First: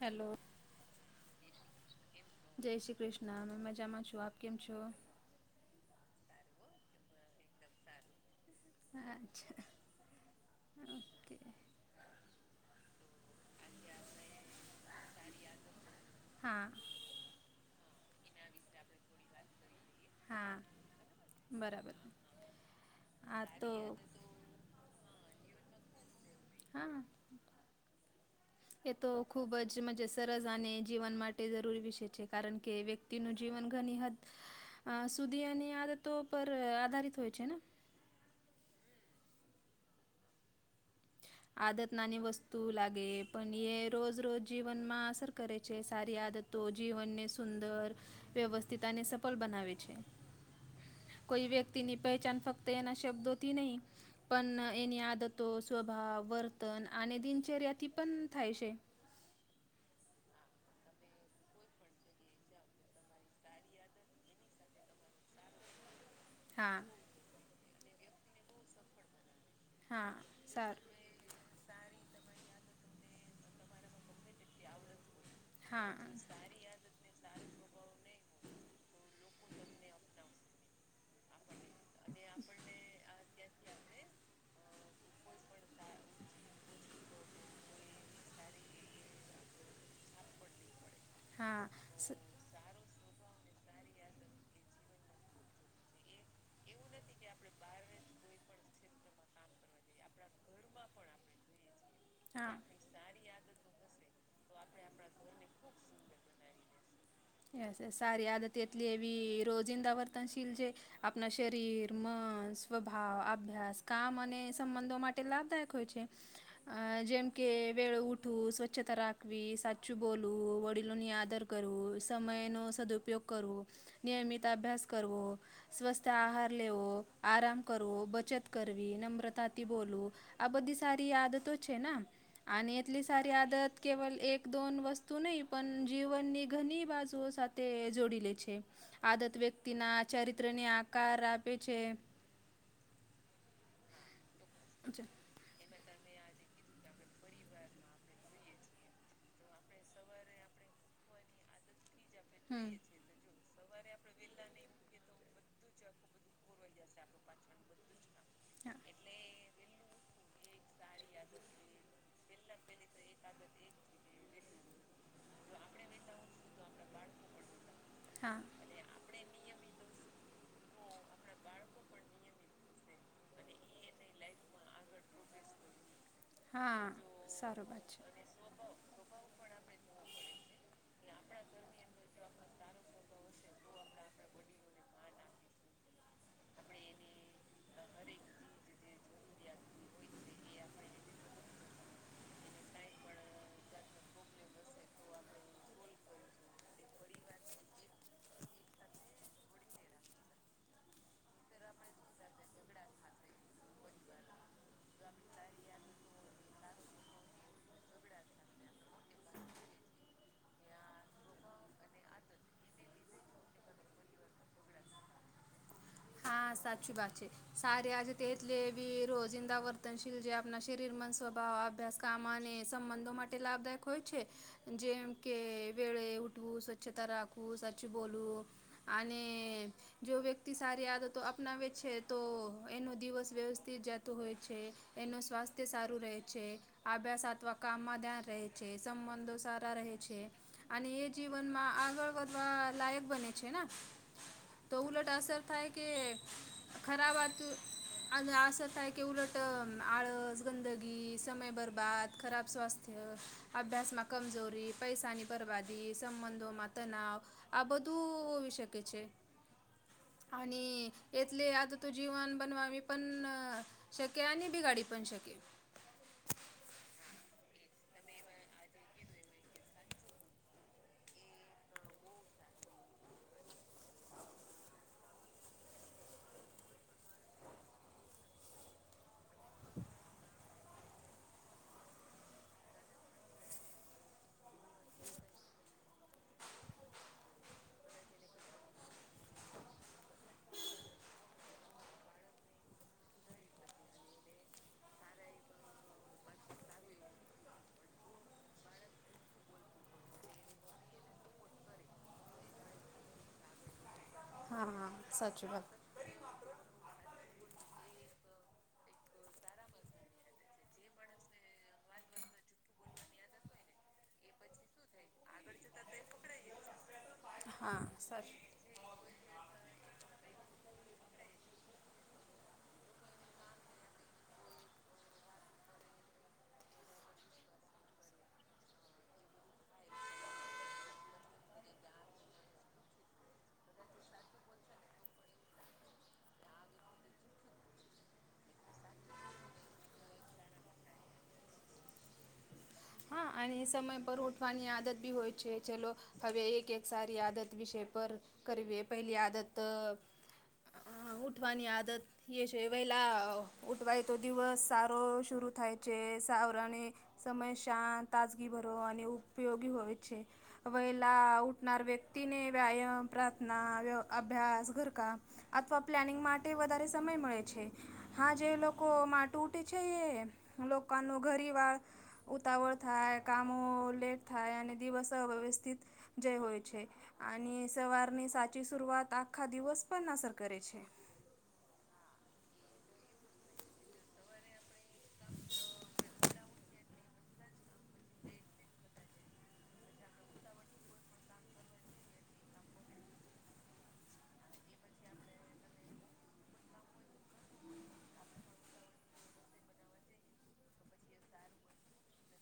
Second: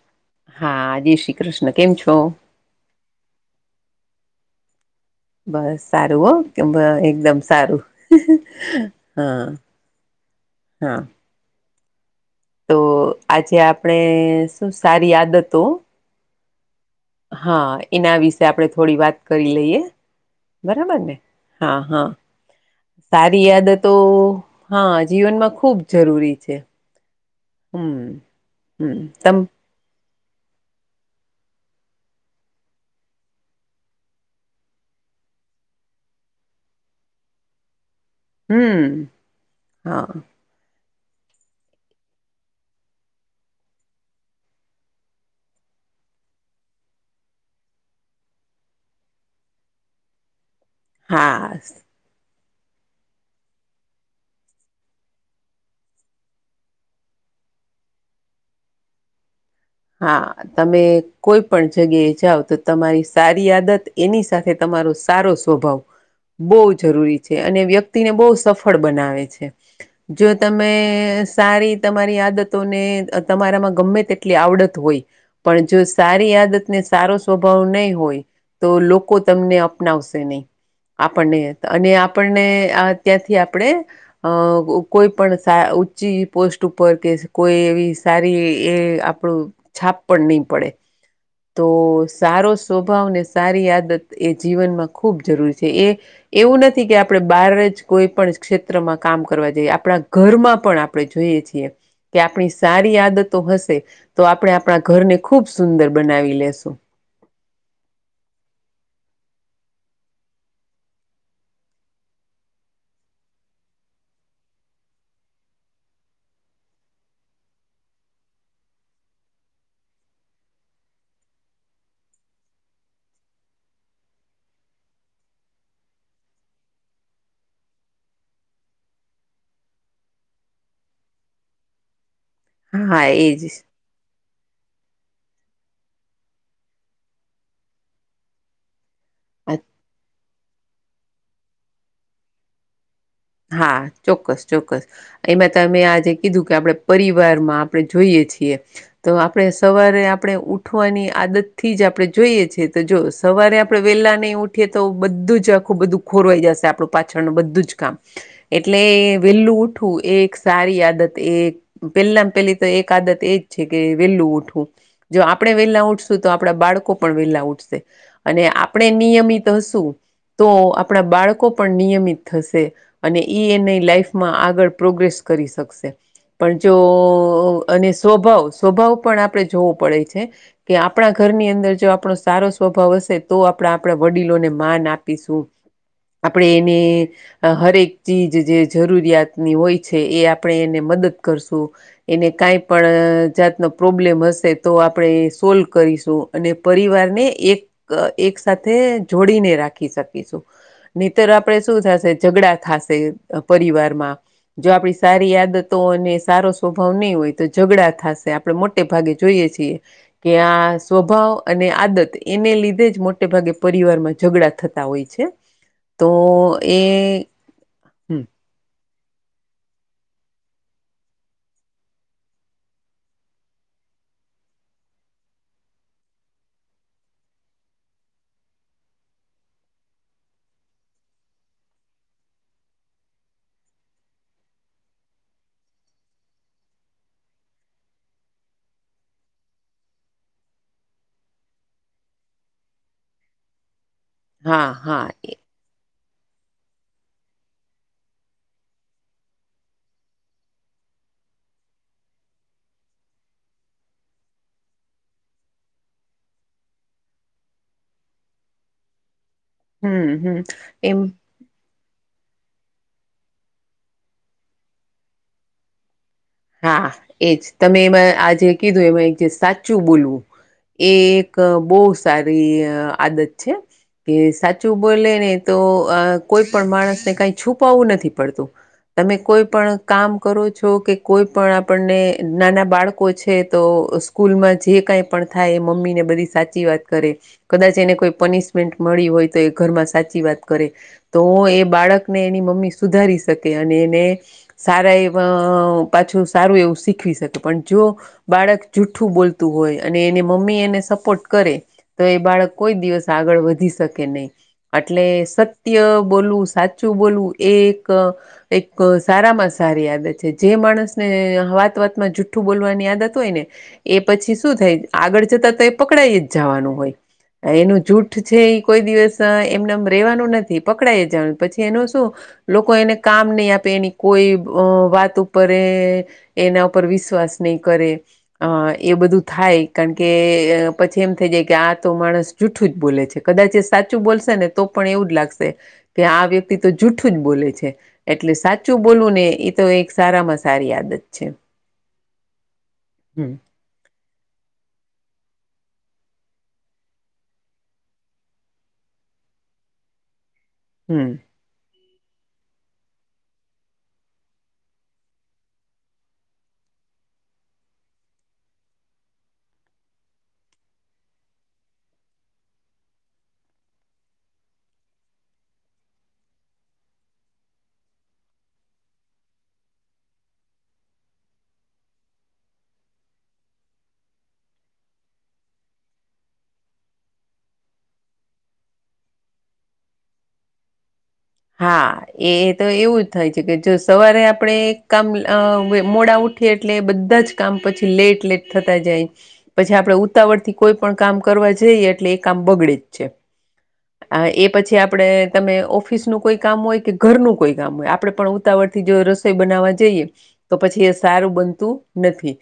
Hello. હા, આજે શ્રી કૃષ્ણ કેમ છો? જય શ્રી કૃષ્ણ અ મજામાં છું, આપ કેમ છો? બસ સારું હો કે, એકદમ સારું. હા, અચ્છા હા. ઓકે તો આજે આપણે શું સારી આદતો? હા. હા, એના વિશે આપણે થોડી વાત કરી લઈએ. હા બરાબર ને. હા, બરાબર હા, સારી યાદ તો. હા, જીવનમાં ખુબ જરૂરી છે. હા, હમ એ હમ તો તમ ખુબ જ જ સરસ અને જીવન માટે જરૂરી વિષ છે, કારણ કે વ્યક્તિનું જીવન ઘણી હ. અ સુધી અનેની આદતો પર આધારિત હોય છે ને. હમ, હા. આદત નાની વસ્તુ લાગે, પણ એ રોજ-રોજ જીવનમાં સર. કરે છે, સારી આદતો જીવનને સુંદર. વ્યવસ્થિતતાને સફળ બનાવે છે, કોઈ હા વ્યક્તિની. પહેચાન ફક્ત એના શબ્દોથી નહી, પણ એની આદતો સ્વભાવ, વર્તન અને દિનચર્યાથી પણ થાય છે. હા. તમે કોઈ પણ જગ્યાએ જાઓ તો, તમારી સારી આદત એની સાથે તમારો સારો સ્વભાવ. હ. બહુ જરૂરી છે, અને વ્યક્તિને બહુ સફળ બનાવે છે. હા જો તમે સારું સારી તમારી આદતોને, તમારામાં ગમે તેટલી આવડ હોય, પણ જો હા સારી આદતને સારો સ્વભાવ નહીં હોય, તો લોકો તમને અપનાવશે નહી. આપણને, અને આપણને આ ત્યાંથી આપણે અ કોઈ પણ ઊંચી પોસ્ટ ઉપર કે, કોઈ એવી તારી એ આપણું છાપ પણ નહી પડે હા તો સ- સારો સ્વભાવને સારી આદત એ જીવનમાં ખૂબ જરૂરી છે એ એવું નથી કે આપણે બહાર જ કોઈ પણ ક્ષેત્રમાં કામ કરવા જઈએ આપણા ઘરમાં પણ આપણે જોઈએ છીએ કે હા આપણી સારી આદતો હશે. તો આપણે આપણા ઘરને ખુબ સુંદર બનાવી લેશું. એસ સારી આદત એ હતીલી એવી રોજિંદા વર્તનશીલ જે આપણા શરીર મન સ્વભાવ અભ્યાસ કામ અને સંબંધો માટે લાભદાયક હોય છે. આ જેમ કે વેળ ઉઠવું સ્વચ્છતા રાખવી સાચું બોલવું વડીલોની આદર કરવું સમય નો સદઉપયોગ કરવો નિયમિત અભ્યાસ કરવો. સ્વસ્થ આહાર લેવો આરામ કરવો બચત કરવી નમ્રતાથી બોલવું, આ બધી સારી આદતો છે ને આને એટલી હા સારી એજ આદત કેવલ એક દોન વસ્તુ નહી પણ જીવનની ઘની બાજુ શું સાથે જોડી લે છે આદત વ્યક્તિ ના ચરિત્ર ની આ કાર આપે છે. હા ચોક્કસ ચોક્કસ એમાં તમે આજે કીધું કે આપણે પરિવારમાં આપણે જોઈએ છીએ. તો આપણે સવારે આપણે ઉઠવાની આદત થી જ આપણે જોઈએ છે હમ. તો જો સવારે આપણેે વેલા નહી ઉઠીએ. તો બધું જ આખૂબ બધું ખોરવાઈ જશે આપણું પાછળનું બધું જ કામ હા. એટલે વેલું ઉઠવું એક સારી આદત એક પેલા પેલી તો એક આદત એજ છે કે વેલું ઉઠવું. જો આપણે વેહેલા ઉઠશું તો આપણા બાળકો પણ વેલા ઉઠશે હા અને આપણે નિયમિત હશું તો આપણા બાળકો પણ નિયમિત થશે. અને ઈ એ ને લાઈફમાં આગળ પ્રોગ્રેસ કરી શકશે. પણ જો હા સારું વાત અને છે. સ્વભાવ સ્વભાવ પણ આપણે જોવો પડે છે. કે આપણા ઘરની અંદર જો આપણો સારો સ્વભાવ હશે તો આપણા આપણા વડીલોને માન આપીશું. [inaudible] આપણે એને હરેક ચીજ જે જરૂરિયાતની હોય છે એ આપણે એને મદદ કરશું. એને કઈ પણ જાતનો પ્રોબ્લેમ હશે તો આપણે એ સોલ્વ કરીશું. અને પરિવારને એક એક સાથે જોડીને રાખી શકીશું. નીતર આપણેે શું થશે ઝઘડા થશે પરિવારમાં જો આપડી સારી આદતો અને સારો સ્વભાવ નહી હોય તો ઝઘડા થશે. આપડણે મોટે ભાગે જોઈએ છીએ. કે આ સ્વભાવ અને આદત એને લીધે જ મોટે ભાગે પરિવાર માં ઝઘડા થતા હોય છે. [inaudible] તો એ. સાર આજે હમ, તે જ લ રોજિંદા વર્તનશીલ જે આપણા શરીરમાં સ્વભાવ અભ્યાસ કામ અને સંબંધો માટે લાભદાયક હોય છે જેમ કે વેળે ઉઠવું સ્વચ્છતા રાખવું સાચું બોલવું. અને જો વ્યક્તિ સારી આદત તો અપનાવે છે તો એનો દિવસ વ્યવસ્થિત જતો હોય છે એનો સ્વાસ્થ તે સારું રહે છે અભ્યાસ અથવા કામમાં ધ્યાન રહે છે સંબંધો સારા રહે છે. અને એ જીવનમાં આગળ વધવા લાયક બને છે ને હા તો ઉલટ હા અસર થાય કે ખરાબ અતું. અને અસર થાય કે ઉલટ આળસ ગંદગી સમય બરબાદ ખરાબ સ્વાસ્થ્ય અભ્યાસમાં કમજોરી પૈસાની બરબાદી સંબંધોમાં તનાવ આ બધું હોવી શકે છે હમ્મ પાણી અને એ એટલે આદતું જીવન બનવાવી પણ શકે અને બિગાડી પણ શકે હા એજ તમે એમાં આ જે કીધું એમાં એક જે સાચું બોલવું એ એક બવ સારી આદત છે કે સાચું બોલે ને તો કોઈ પણ માણસને કઈ છુપાવવું નથી પડતું તમે કોઈ પણ કામ કરો છો કે કોઈ પણ આપણને નાના બાળકો છે તો સ્કૂલ માં જે કઈ પણ થાય એ મમ્મી ને બધી સાચી સાચી વાત કરે કદાચ એને કોઈ પનિશમેન્ટ મળી હોય તો એ ઘરમાં સાચી વાત કરે તો એ બાળકને એની મમ્મી સુધારી શકે અને એને સારા એવા પાછું સારું એવું શીખવી શકે પણ જો બાળક જૂઠ્ઠું બોલતું હોય અને એને મમ્મી એને સપોર્ટ કરે તો એ બાળક કોઈ દિવસ આગળ વધી શકે નહી હા એટલે સાચી વાત સત્ય બોલવું સા સાચું બોલવું એ એક એક સારામાં સારી આદત છે જે માણસ ને વાત વાત માં જુઠ્ઠું બોલવાની આદત હોય ને એ પછી શું થાય આગળ જતા તો એ પકડાાય જ જવાનું હોય હા એનું જૂઠ છે સાચું એ કોઈ દિવસ એમનેમ રેવાનું નથી પકડાય જ પછી એનું શું લોકો એને કામ નહીં આપે એની કોઈ વાત ઉપર રે એના ઉપર વિશ્વાસ નહીં કરે અ એ બધું થાય કારણ કે પછી એમ થઈ જાય કે આ તો માણસ જૂઠું જ બોલે છે કદાચ એ સાચું બોલશે ને તો પણ એવું જ લાગશે કે આ વ્યક્તિ તો જૂઠું જ બોલે છે એટલે સાચું બોલવું ને એ તો એક સારામાં સારી આદત છે હમ્મ હા અને સમય પર ઉઠવાની આદત બી હોય છે ચલો હવે એક એક સારી આદત વિષય પર કરવીએ પહેલી આદત હમ્મ ઉઠવાની આદત ઈયે છે વહેલા ઉઠવા એતો દિવસ સારો શુરુ થાય છે સાવરણી સમય શાત તાજગી ભરો અને ઉપયોગી હોય છે વયલા ઉઠનાર વ્યક્તિને વ્યાયામ પ્રાર્થના વ અભ્યાસ ઘરકમ અથવા પ્લાનિંગ માટે વધારે સમય મળે છે હા જે લોકો માટું ઉટે છે એ લોકાનો ઘરી વાળ ઉતાવળ થાય કામો લેટ થાય અને દિવસ અવ્યવસ્થિત જ હોય છે અને સવારની સાચી શૂરઆત આખા દિવસ પણ અસર કરે છે હા એ તો એવું થાય છે કે જો સવારે આપણે કામ મોડા ઉઠીએ એટલે બધા જ કામ પછી લેટ લેટ થતા જાય પછી આપણેે ઉતાવળ થી કોઈ પણ કામ કરવા જઈએ એટલે એ કામ બગડે જ છે એ પછી આપણેે તમે ઓફ ઓફિસનું કોઈ કામ હોય કે ઘરનું કોઈ કામ હોય આપડણે પણ ઉતાવળ થી જો રસોઈ બનાવવા જઈએ તો પછી એ સારું બનતું નથી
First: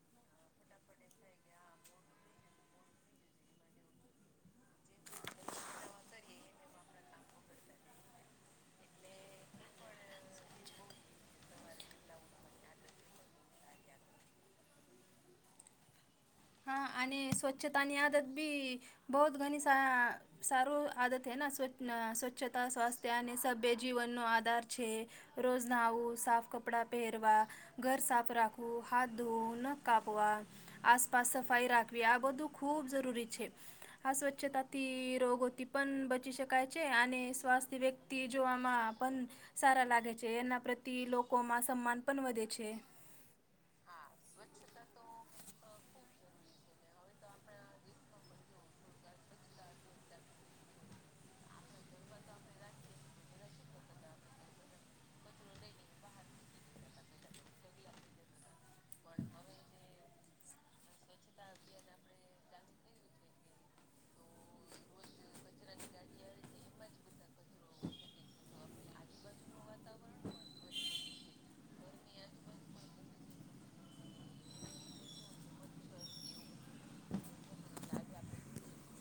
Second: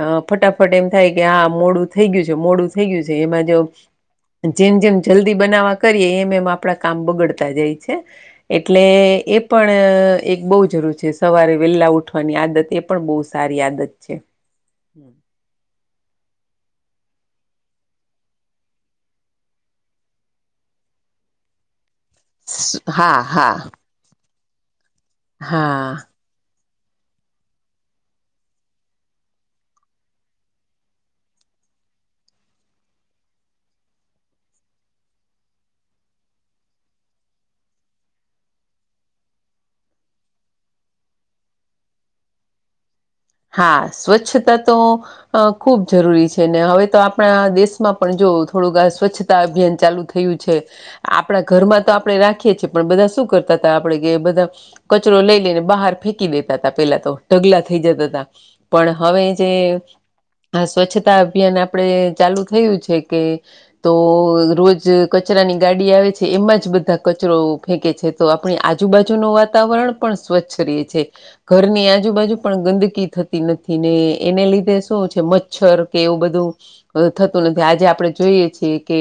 અ ફટાફટ એમ થાય કે હા મોડું થઈ ગયું છે મોડું થઈ ગયું છે એમાં જ જેમ જેમ જલ્દી બનાવવા કરીએ એમ એમ આપડા કામ બગડતા જાય છે એટલે એ પણ એક બહુ જરૂર છે સવારે વેલા ઉઠ વાની આદત એ પણ બહુ સારી આદત છે. હા અને સ્વચ્છતાની આદત બી બહુત ઘણી સા સારું આદત હૈના સ્વચ્છતા સ્વાસ્થ્ય હા અને સ હા. બેજ જીવન નો આધાર છે રોજના હા આવું સાફ કપ કપડાં પહેરવા ઘર સાફ રાખવું હાથ ધોવું નખ કાપવા આસ પાસ સફાઈ રાખવી આ બધું ખૂબ જરૂરી છે. આ સ્વચ્છતાથી રોગોથી પણ બચી શકાય છે અને શ્વાસ વ્યક તી જોવામાં પણ સારા લાગે છે એના પ્રત્યે લોકોમાં સન્માન પણ વધે છે. હા સ્વચ્છતા તો અ ખૂબ જરૂરી છે ને હવે તો આપણા દેશમાં પણ જો થોડુંક આ સ્વચ્છતા અભિયાન ચાલુ થયું છે. આપણા ઘરમાં તો આપણે રાખીએ છીએ પણ બધા શું કરતા તા આપડે કે બધા કચરો લઈ લઈને બહાર ફેંકી દેતા હતા પેલા તો ઢગલા થઈ જતા હતા. તા પણ હવે જે આ સ્વચ્છતા અભિયાન આપડે ચાલુ થયું છે કે તો રોજ કચરાની ગાડી આવે છે એમાં જ બધા કચરો ફેંકે છે તો આપણી આજુબાજુ નુ વાતાવરણ પણ સ્વચ્છ રહે છે. ઘરની આજુબાજુ પણ ગંદકી થતી નથી ને એને લીધે શું છે મચ્છર કે એવું બધું થતું નથી આજે આપણે જોઈએ છીએ કે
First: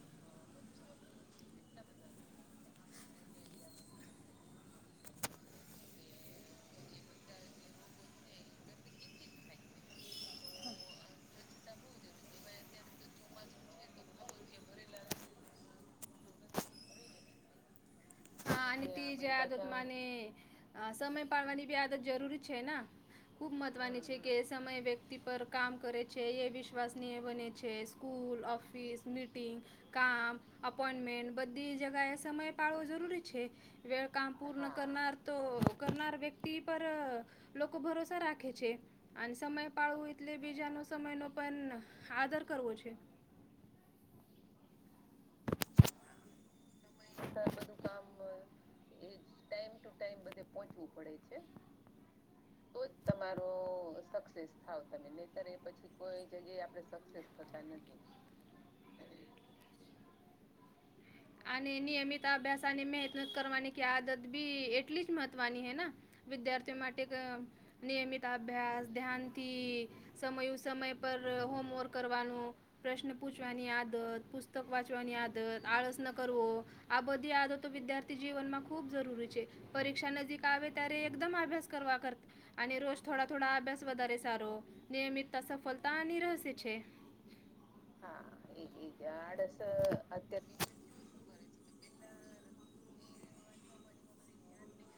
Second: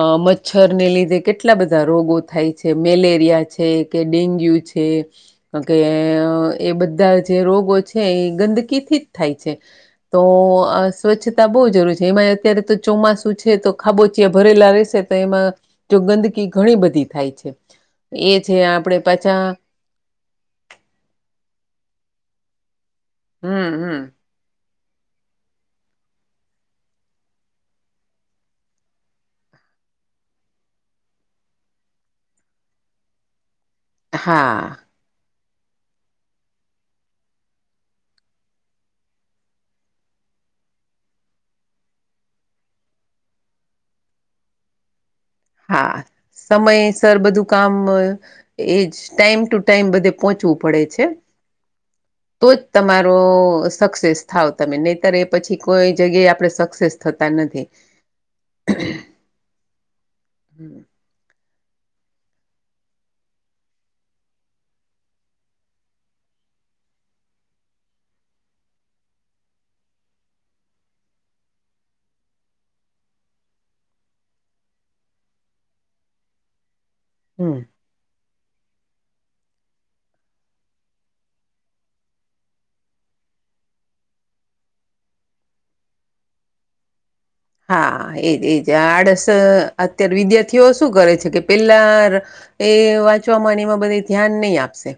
અ મચ્છરને લીધે કેટલા બધા રોગો થાય છે મેલેરિયા છે કે ડેન્ગ્યુ છે. કે કે એ બધા જે રોગો છે એ ગંદકીથી જ થાય છે. તો સ્વચ્છતા બહુ જરૂરી છે એમાં અત્યારે તો ચોમાસું છે તો ખાબોચીયા ભરેલા રહેશે તો એમાં જો ગંદકી ઘણી બધી થાય છે. એ છે હા આપ અને તે જે આદત મને હ સમય પાડવાની બી આદત જરૂરી છે ને ખૂબ હમ હમ મહત્વની છે. કે સમય વ્યક્તિ પર કામ કરે છે એ વિશ્વાસનીય બને છે સ્કૂલ, ઓફિસ મીટિંગ, કામ, અપોઈન્ટમેન્ટ, બધી જગાએ સમય પાળવો જરૂરી છે. વેળ કામ હા પૂર્ણ કરનાર તો કરનાર વ્યક્તિ પર લોકો ભરોસા રાખે છે. અને સમય પાડવો એટલે બીજાનો સમય નો પણ આદર કરવો છે. હા સમય સર બધું કામ એજ ટાઈમ ટુ ટાઈમ બધે પહોંચવું પડે છે. તો જ તમારો સક્સેસ થાવ તમે નહીતર એ પછી કોઈ જગ્યાએ આપડે સક નથ થતા નથી. [inaudible] હમ અને નિયમિત અભ્યાસ અને મહેનત કરવાની કે આદત બી એટલી જ મહત્વની હેને વિદ્યાર્થીઓ માટે ક નિયમિત અભ્યાસ ધ્યાનથી સમયું સમય પર હોમવર્ક કરવાનું પ્રશ્ન પૂછવાની આદત પુસ્તક વાંચવાની આદત આળસ ન કરવો આ બધી આદતો વિદ્યાર્થી થી જીવનમાં ખૂબ જરૂરી છે પરીક્ષા નજીક આવે ત્યારે એકદમ અભ્યાસ કરવા કરતા અને રોજ થોડા થોડા અભ્યાસ વધારે સારો નિયમિતા સફળતાની રહેસે છે. હા એજ એજ આડસ અત્યાર વિદ્યાર્થીઓજ હુ કરે છે કે પેલા એ વાંચવામાં એમાં બધે ધ્યાન નહી આપશે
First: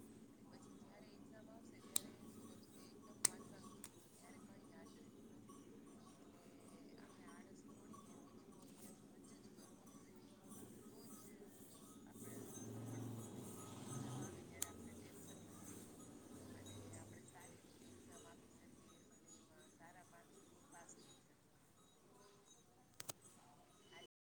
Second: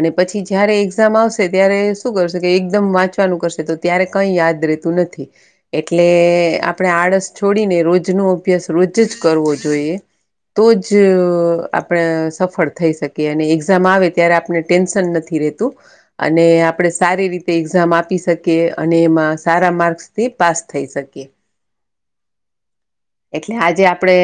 અને પછી જ્યારે એક્ઝામ આવશે ત્યારે શું કરશે કે એકદમ વાંચવાનું કરશે તો ત્યારે કઈ યાદ રેતું નથી એટલે આ પડે આડસ છોડીને રોજ નો અભ્યાસ રોજ જ કરવો જોઈએ. તો જ આપડે અ સફળ થઈ શકીએ અને એક્ઝામ આવે ત્યારે આપને ટેન્શન નથ ઈ રેતુ અને આપડે સારી રીતે એક્ઝામ આપી શકીએ અને એમાં સારા માર્ક્સથી પાસ થઈ શકીએ એટલે આજે આપડે